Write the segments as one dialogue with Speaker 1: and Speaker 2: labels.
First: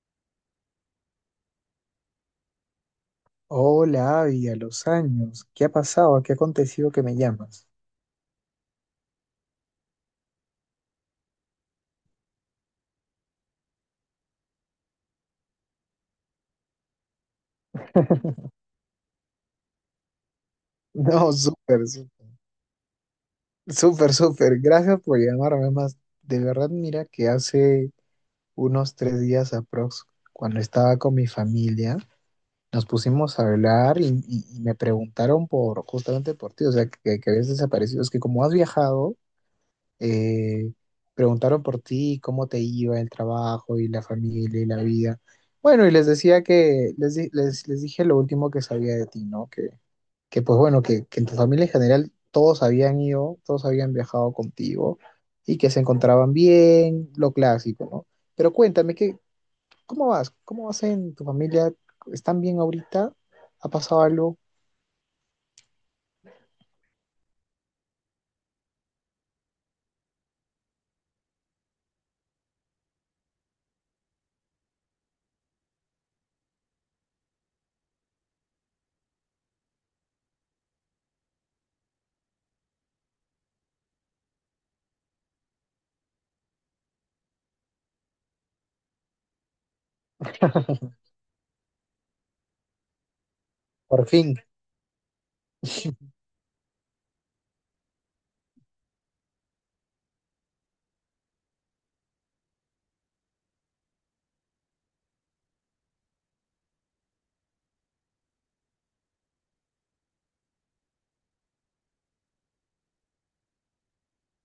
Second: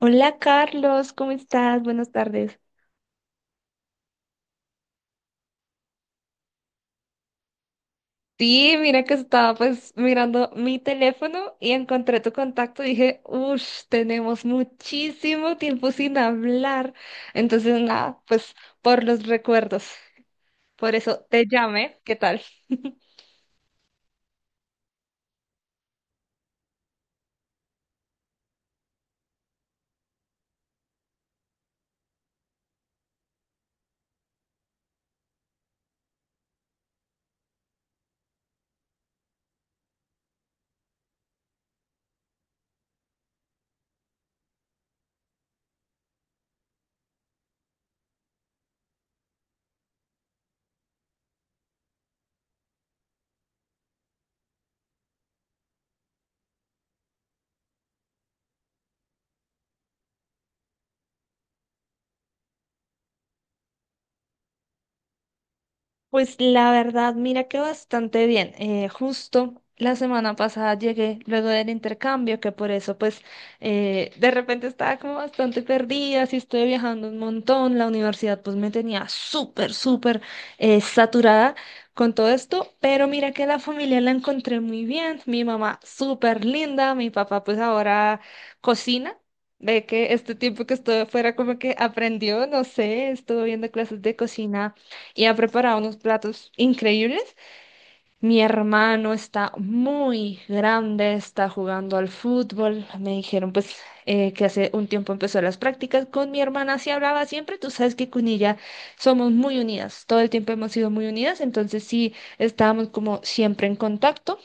Speaker 1: Hola Carlos, ¿cómo estás? Buenas tardes.
Speaker 2: Hola, Abby, a los años. ¿Qué ha pasado? ¿Qué ha acontecido que me llamas?
Speaker 1: Sí, mira que estaba mirando mi teléfono y encontré tu contacto y dije, uff, tenemos muchísimo tiempo sin hablar. Entonces, nada, pues por los recuerdos. Por eso
Speaker 2: No,
Speaker 1: te
Speaker 2: súper,
Speaker 1: llamé, ¿qué tal?
Speaker 2: súper, súper. Gracias por llamarme más. De verdad, mira que hace unos 3 días aprox, cuando estaba con mi familia, nos pusimos a hablar y me preguntaron por justamente por ti, o sea, que habías desaparecido. Es que como has viajado, eh, preguntaron por ti, cómo te iba el trabajo y la familia y la vida. Bueno, y les decía que les dije lo último que sabía de ti, ¿no? Que pues bueno, que en tu familia en general todos habían ido, todos habían viajado contigo y que se encontraban bien, lo clásico, ¿no? Pero cuéntame, ¿qué, cómo vas? ¿Cómo vas en tu familia? ¿Están bien ahorita? ¿Ha pasado algo?
Speaker 1: Pues la verdad, mira que bastante bien. Justo la semana pasada llegué luego del intercambio, que por eso de repente estaba como bastante perdida, sí estoy viajando un montón, la universidad pues me tenía súper, súper saturada con todo esto, pero mira que la familia la encontré muy bien, mi mamá súper linda, mi papá pues ahora cocina. Ve que este tiempo que estuve fuera como que aprendió, no sé, estuvo viendo clases
Speaker 2: Por
Speaker 1: de
Speaker 2: fin.
Speaker 1: cocina y ha preparado unos platos increíbles. Mi hermano está muy grande, está jugando al fútbol. Me dijeron que hace un tiempo empezó las prácticas. Con mi hermana sí hablaba siempre, tú sabes que con ella somos muy unidas, todo el tiempo hemos sido muy unidas, entonces sí estábamos como siempre en contacto.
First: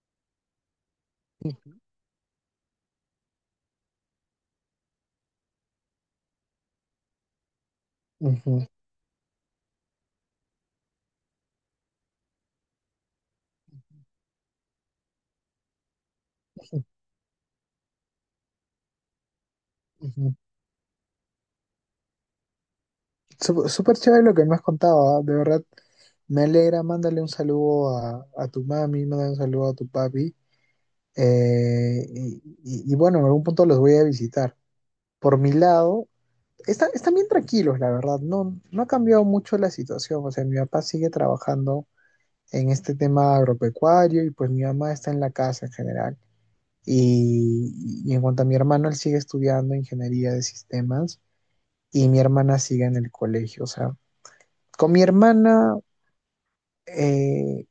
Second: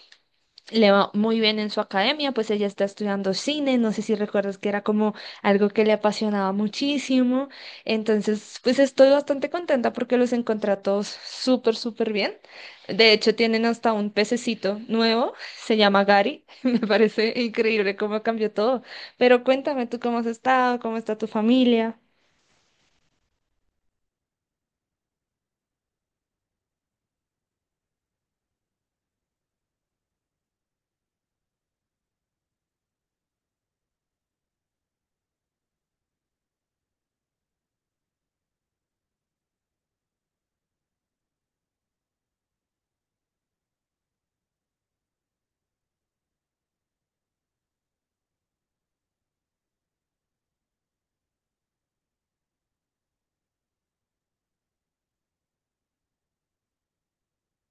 Speaker 1: Le va muy bien en su academia, pues ella está estudiando cine, no sé si recuerdas que era como algo que le apasionaba muchísimo, entonces
Speaker 2: Ujú,
Speaker 1: pues estoy bastante contenta porque los encontré a todos súper, súper bien. De hecho, tienen hasta un pececito nuevo, se llama Gary, me parece increíble cómo cambió todo, pero cuéntame tú cómo has
Speaker 2: ujú.
Speaker 1: estado, cómo está tu familia.
Speaker 2: Súper chévere lo que me has contado, ¿ah? De verdad, me alegra. Mándale un saludo a tu mami, mándale un saludo a tu papi. Y bueno, en algún punto los voy a visitar. Por mi lado, están bien tranquilos, la verdad. No ha cambiado mucho la situación. O sea, mi papá sigue trabajando en este tema agropecuario y pues mi mamá está en la casa en general. Y en cuanto a mi hermano, él sigue estudiando ingeniería de sistemas y mi hermana sigue en el colegio. O sea, con mi hermana eh,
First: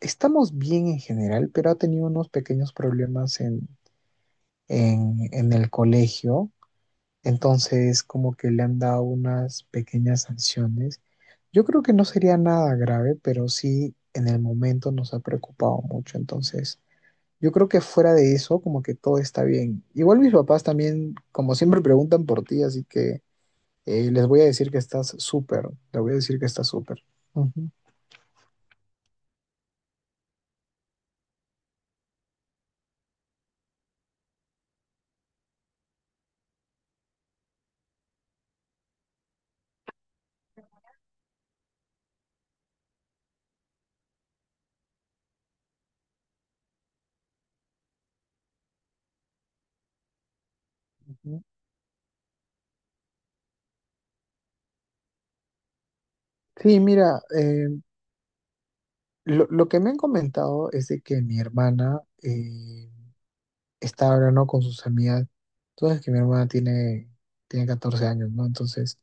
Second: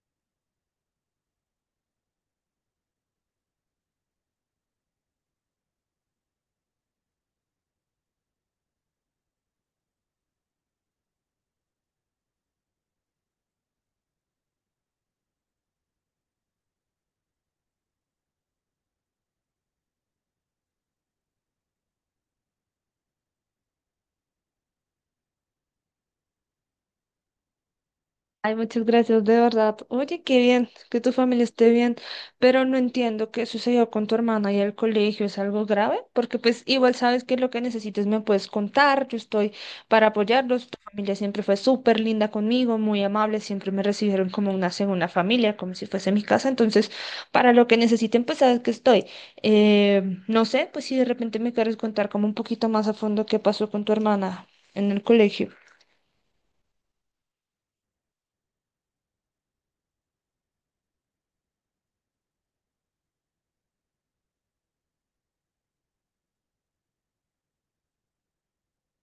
Speaker 2: estamos bien en general, pero ha tenido unos pequeños problemas en el colegio. Entonces, como que le han dado unas pequeñas sanciones. Yo creo que no sería nada grave, pero sí en el momento nos ha preocupado mucho. Entonces, yo creo que fuera de eso, como que todo está bien. Igual mis papás también, como siempre, preguntan por ti, así que les voy a decir que estás súper. Les voy a decir que estás súper. Ujú,
Speaker 1: Ay, muchas gracias, de verdad. Oye, qué bien que tu familia esté bien, pero no entiendo qué sucedió con tu hermana y el colegio. ¿Es algo grave? Porque pues igual sabes que lo que necesites me puedes contar. Yo estoy para apoyarlos. Tu familia siempre fue súper linda conmigo, muy amable. Siempre me recibieron como una segunda familia, como si fuese mi casa. Entonces, para lo que necesiten, pues sabes que estoy. Eh, no sé, pues si de repente
Speaker 2: ujú.
Speaker 1: me quieres contar como un poquito más a fondo qué pasó con tu hermana en el colegio.
Speaker 2: Sí, mira, lo que me han comentado es de que mi hermana está hablando con sus amigas. Entonces, que mi hermana tiene 14 años, ¿no? Entonces,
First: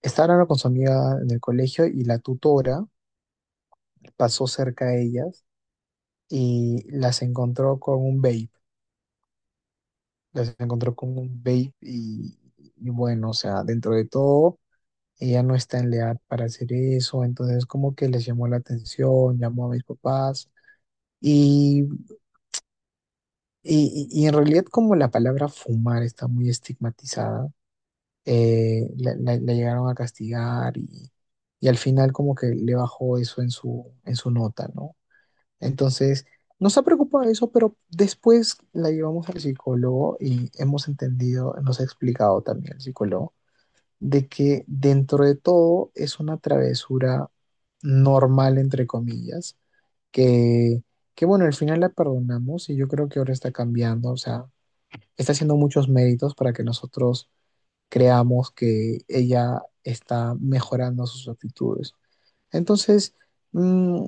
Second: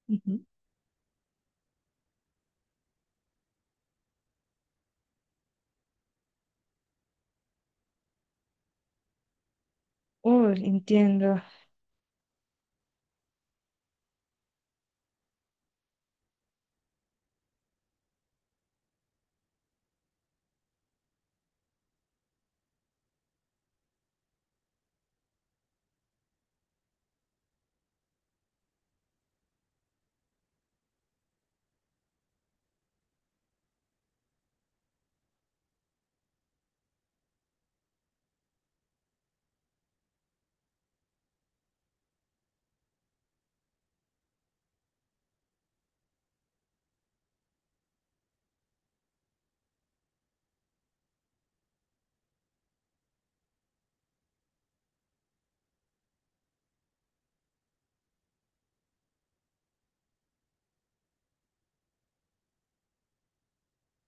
Speaker 2: está
Speaker 1: Ujú.
Speaker 2: hablando con su amiga en el colegio y la tutora pasó cerca de ellas y las encontró con un vape. Las
Speaker 1: Uy,
Speaker 2: encontró con un
Speaker 1: entiendo.
Speaker 2: vape y bueno, o sea, dentro de todo, ella no está en la edad para hacer eso. Entonces, como que les llamó la atención, llamó a mis papás. Y y en realidad como la palabra fumar está muy estigmatizada, la llegaron a castigar y al final como que le bajó eso en en su nota, ¿no? Entonces, nos ha preocupado eso, pero después la llevamos al psicólogo y hemos entendido, nos ha explicado también el psicólogo, de que dentro de todo es una travesura normal, entre comillas, que, que bueno, al final la perdonamos y yo creo que ahora está cambiando, o sea está haciendo muchos méritos para que nosotros creamos que ella está mejorando sus actitudes. Entonces, mm,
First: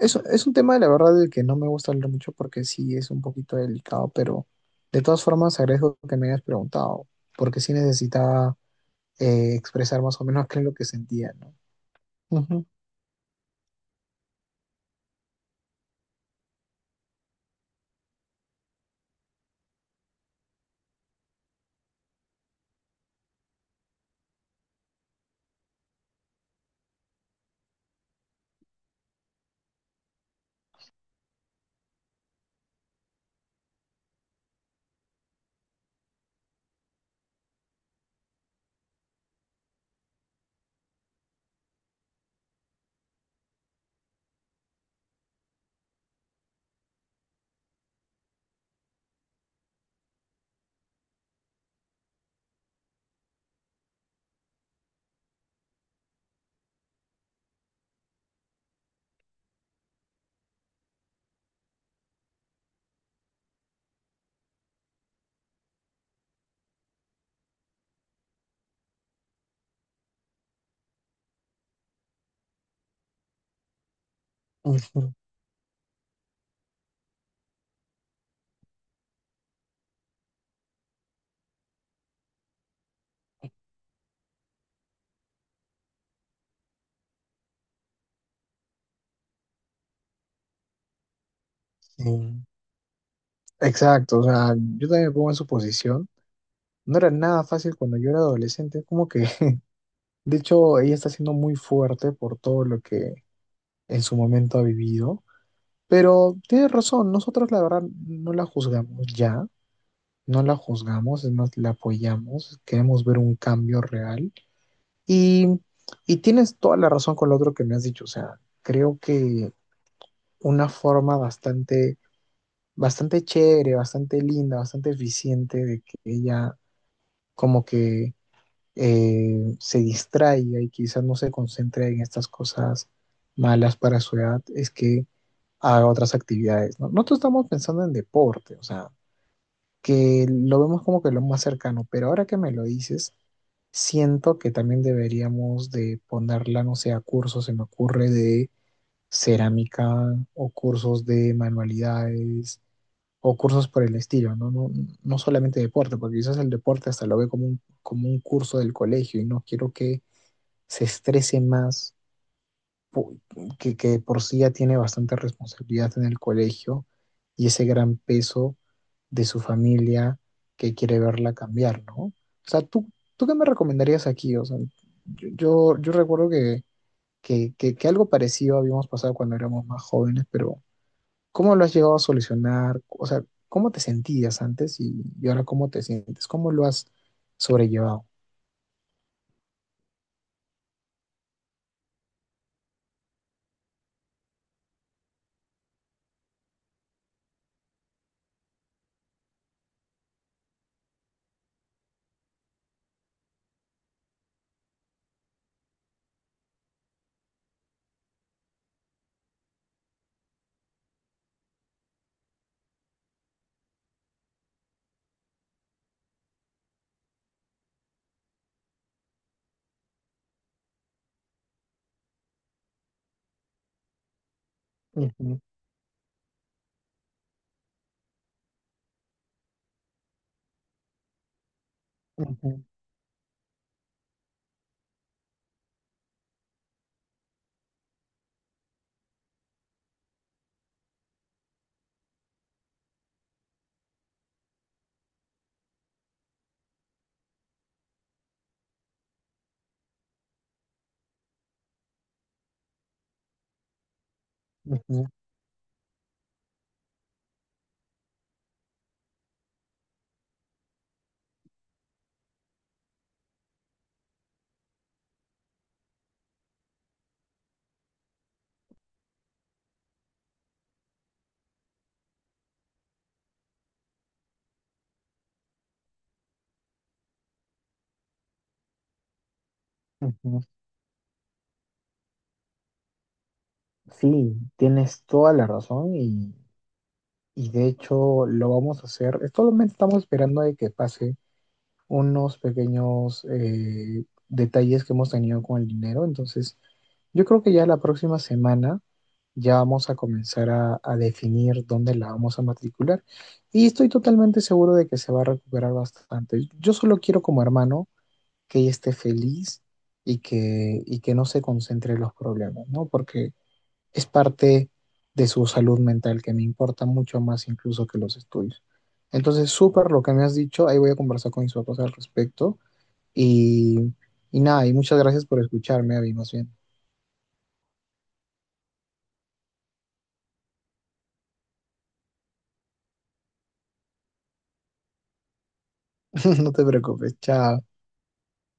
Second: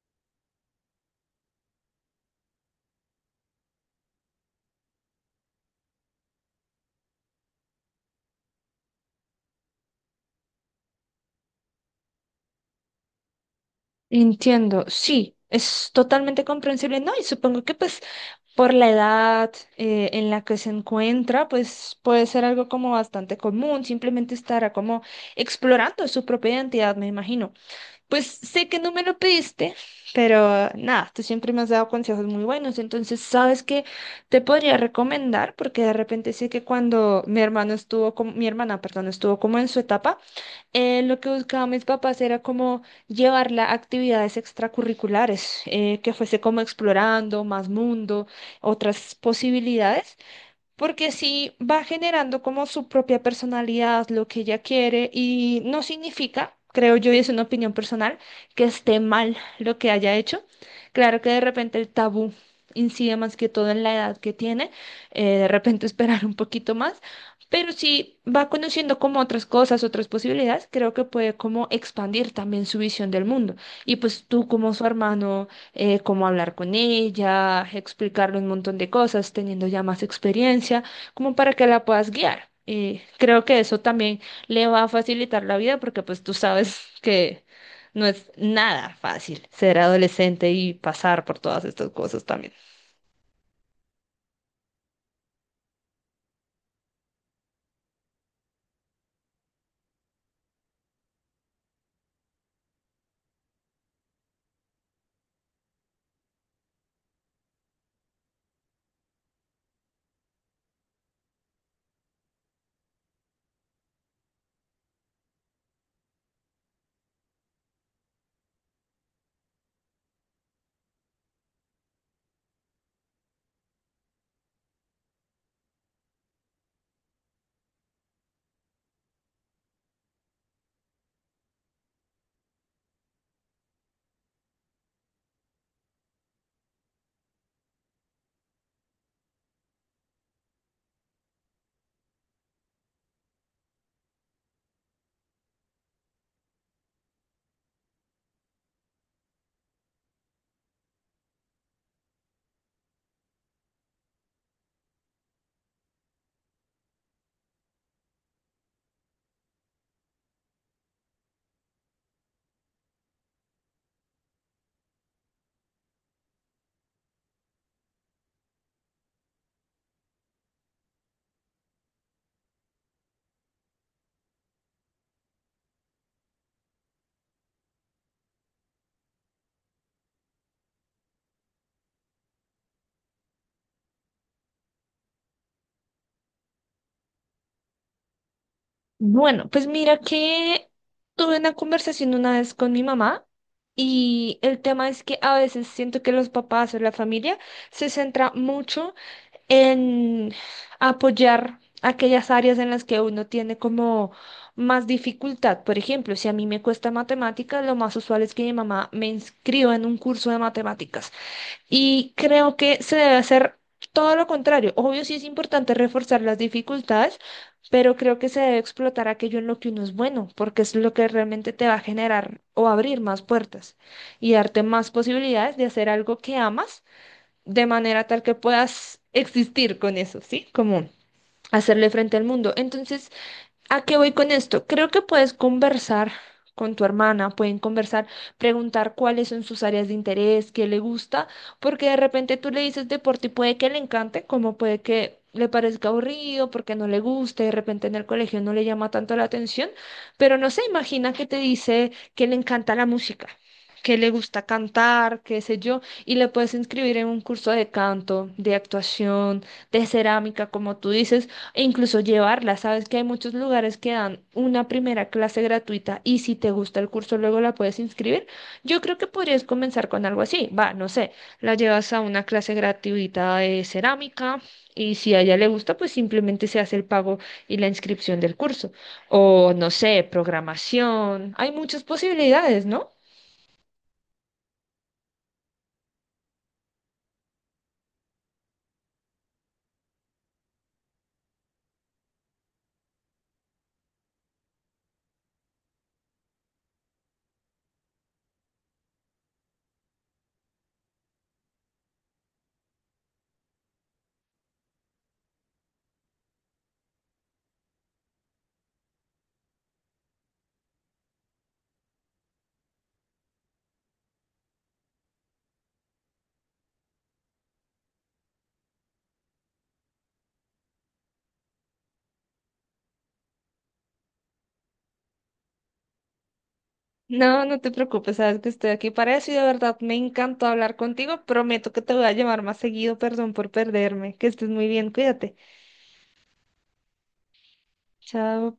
Speaker 2: es un tema, la verdad, del que no me gusta hablar mucho porque sí es un poquito delicado, pero de todas formas agradezco que me hayas preguntado, porque sí necesitaba expresar más o menos qué es lo que sentía, ¿no? Ujú,
Speaker 1: Entiendo, sí, es totalmente comprensible, ¿no? Y supongo que pues por la edad en la que se encuentra, pues puede ser algo como bastante común, simplemente estará como explorando su propia identidad, me imagino. Pues sé que no me lo pediste, pero nada, tú siempre me has dado consejos muy buenos, entonces sabes que te podría recomendar, porque de repente sé que cuando mi hermano estuvo como, mi hermana, perdón, estuvo como en su etapa, lo que buscaban mis papás era como llevarla a actividades extracurriculares, que fuese como explorando más mundo, otras posibilidades. Porque sí va generando como su propia personalidad, lo que ella quiere, y no significa, creo yo, y es una opinión personal, que esté mal lo que haya hecho. Claro que de repente el tabú incide más que todo en la edad que tiene, de repente esperar un poquito más, pero si va conociendo como otras cosas, otras posibilidades, creo que puede como expandir también su visión del mundo. Y pues tú como su
Speaker 2: ujú,
Speaker 1: hermano cómo hablar con ella, explicarle un montón de cosas, teniendo ya más experiencia, como para que la puedas guiar. Y creo que eso también le va a facilitar la vida porque pues tú sabes que no es nada fácil ser adolescente y pasar por todas estas cosas
Speaker 2: sí.
Speaker 1: también.
Speaker 2: Exacto, o sea, yo también me pongo en su posición. No era nada fácil cuando yo era adolescente, como que de hecho, ella está siendo muy fuerte por todo lo que en su momento ha vivido. Pero tiene razón, nosotros la verdad no la juzgamos ya, no la juzgamos, es más, la apoyamos, queremos ver un cambio real. Y, y tienes toda la razón con lo otro que me has dicho, o sea, creo que una forma bastante, bastante chévere, bastante linda, bastante eficiente de que ella como que se distraiga y quizás no se concentre en estas cosas malas para su edad, es que haga otras actividades, ¿no? Nosotros estamos pensando en deporte, o sea, que lo vemos como que lo más cercano, pero ahora que me lo dices, siento que también deberíamos de ponerla, no sé, a cursos, se me ocurre, de cerámica o cursos de manualidades o cursos por el estilo, ¿no? No, no solamente deporte, porque quizás el deporte hasta lo ve como un curso del colegio y no quiero que se estrese más, pu- que de por sí ya tiene bastante responsabilidad en el colegio y ese gran peso de su familia que quiere verla cambiar, ¿no? O sea, ¿tú, tú qué me recomendarías aquí? O sea, yo recuerdo que algo parecido habíamos pasado cuando éramos más jóvenes, pero ¿cómo lo has llegado a solucionar? O sea, ¿cómo te sentías antes y ahora cómo te sientes? ¿Cómo lo has sobrellevado?
Speaker 1: Bueno, pues mira que tuve una conversación una vez con mi mamá y el tema es que a veces siento que los papás o la familia se centra mucho en apoyar aquellas áreas en las que uno tiene como más dificultad. Por ejemplo, si a mí me cuesta matemáticas, lo más usual es que mi mamá me inscriba en un curso de matemáticas. Y creo que se debe hacer todo lo contrario. Obvio, sí es importante reforzar las dificultades, pero creo que se debe explotar aquello en lo que uno es bueno, porque es lo que realmente te va a generar o abrir más puertas y darte más
Speaker 2: Ujú,
Speaker 1: posibilidades de hacer algo que amas de manera tal que puedas existir con eso, ¿sí? Como hacerle frente al mundo.
Speaker 2: ujú,
Speaker 1: Entonces, ¿a qué voy con esto? Creo que puedes conversar con tu hermana, pueden conversar, preguntar cuáles son sus áreas de interés, qué le gusta, porque de repente tú le dices deporte y puede que le encante, como puede que le parezca aburrido, porque no le guste, de repente en el colegio no le llama tanto la atención, pero no se imagina que te dice que le encanta la música, que le gusta
Speaker 2: ujú,
Speaker 1: cantar, qué sé yo, y le puedes inscribir en un curso de canto, de actuación, de cerámica, como tú dices e incluso llevarla. Sabes que hay muchos lugares que dan una primera clase gratuita y si te gusta el curso luego la puedes inscribir. Yo creo que podrías comenzar con algo así. Va, no sé, la llevas a una clase gratuita de cerámica y si a ella le gusta, pues simplemente se hace el pago y la inscripción del curso. O no sé,
Speaker 2: ujú.
Speaker 1: programación. Hay muchas posibilidades, ¿no?
Speaker 2: Sí, tienes toda la razón y de hecho lo vamos a hacer. Solamente estamos esperando de que pase unos pequeños detalles que hemos tenido con el dinero. Entonces, yo creo que ya la próxima semana ya vamos a comenzar a definir dónde la vamos a matricular. Y estoy totalmente seguro de que se va a recuperar bastante. Yo solo quiero como hermano que ella esté feliz y que no se concentre en los problemas, ¿no? Porque es parte de su salud mental, que me importa mucho más incluso que los estudios. Entonces, súper lo que me has dicho, ahí voy a conversar con mis papás al respecto. Y, y nada, y muchas gracias por escucharme, Abby, más bien.
Speaker 1: No, no te preocupes, sabes que estoy aquí para eso y de verdad me encantó hablar contigo. Prometo que te voy a llamar más seguido, perdón por perderme. Que estés muy bien, cuídate.
Speaker 2: No te preocupes, chao.
Speaker 1: Chao.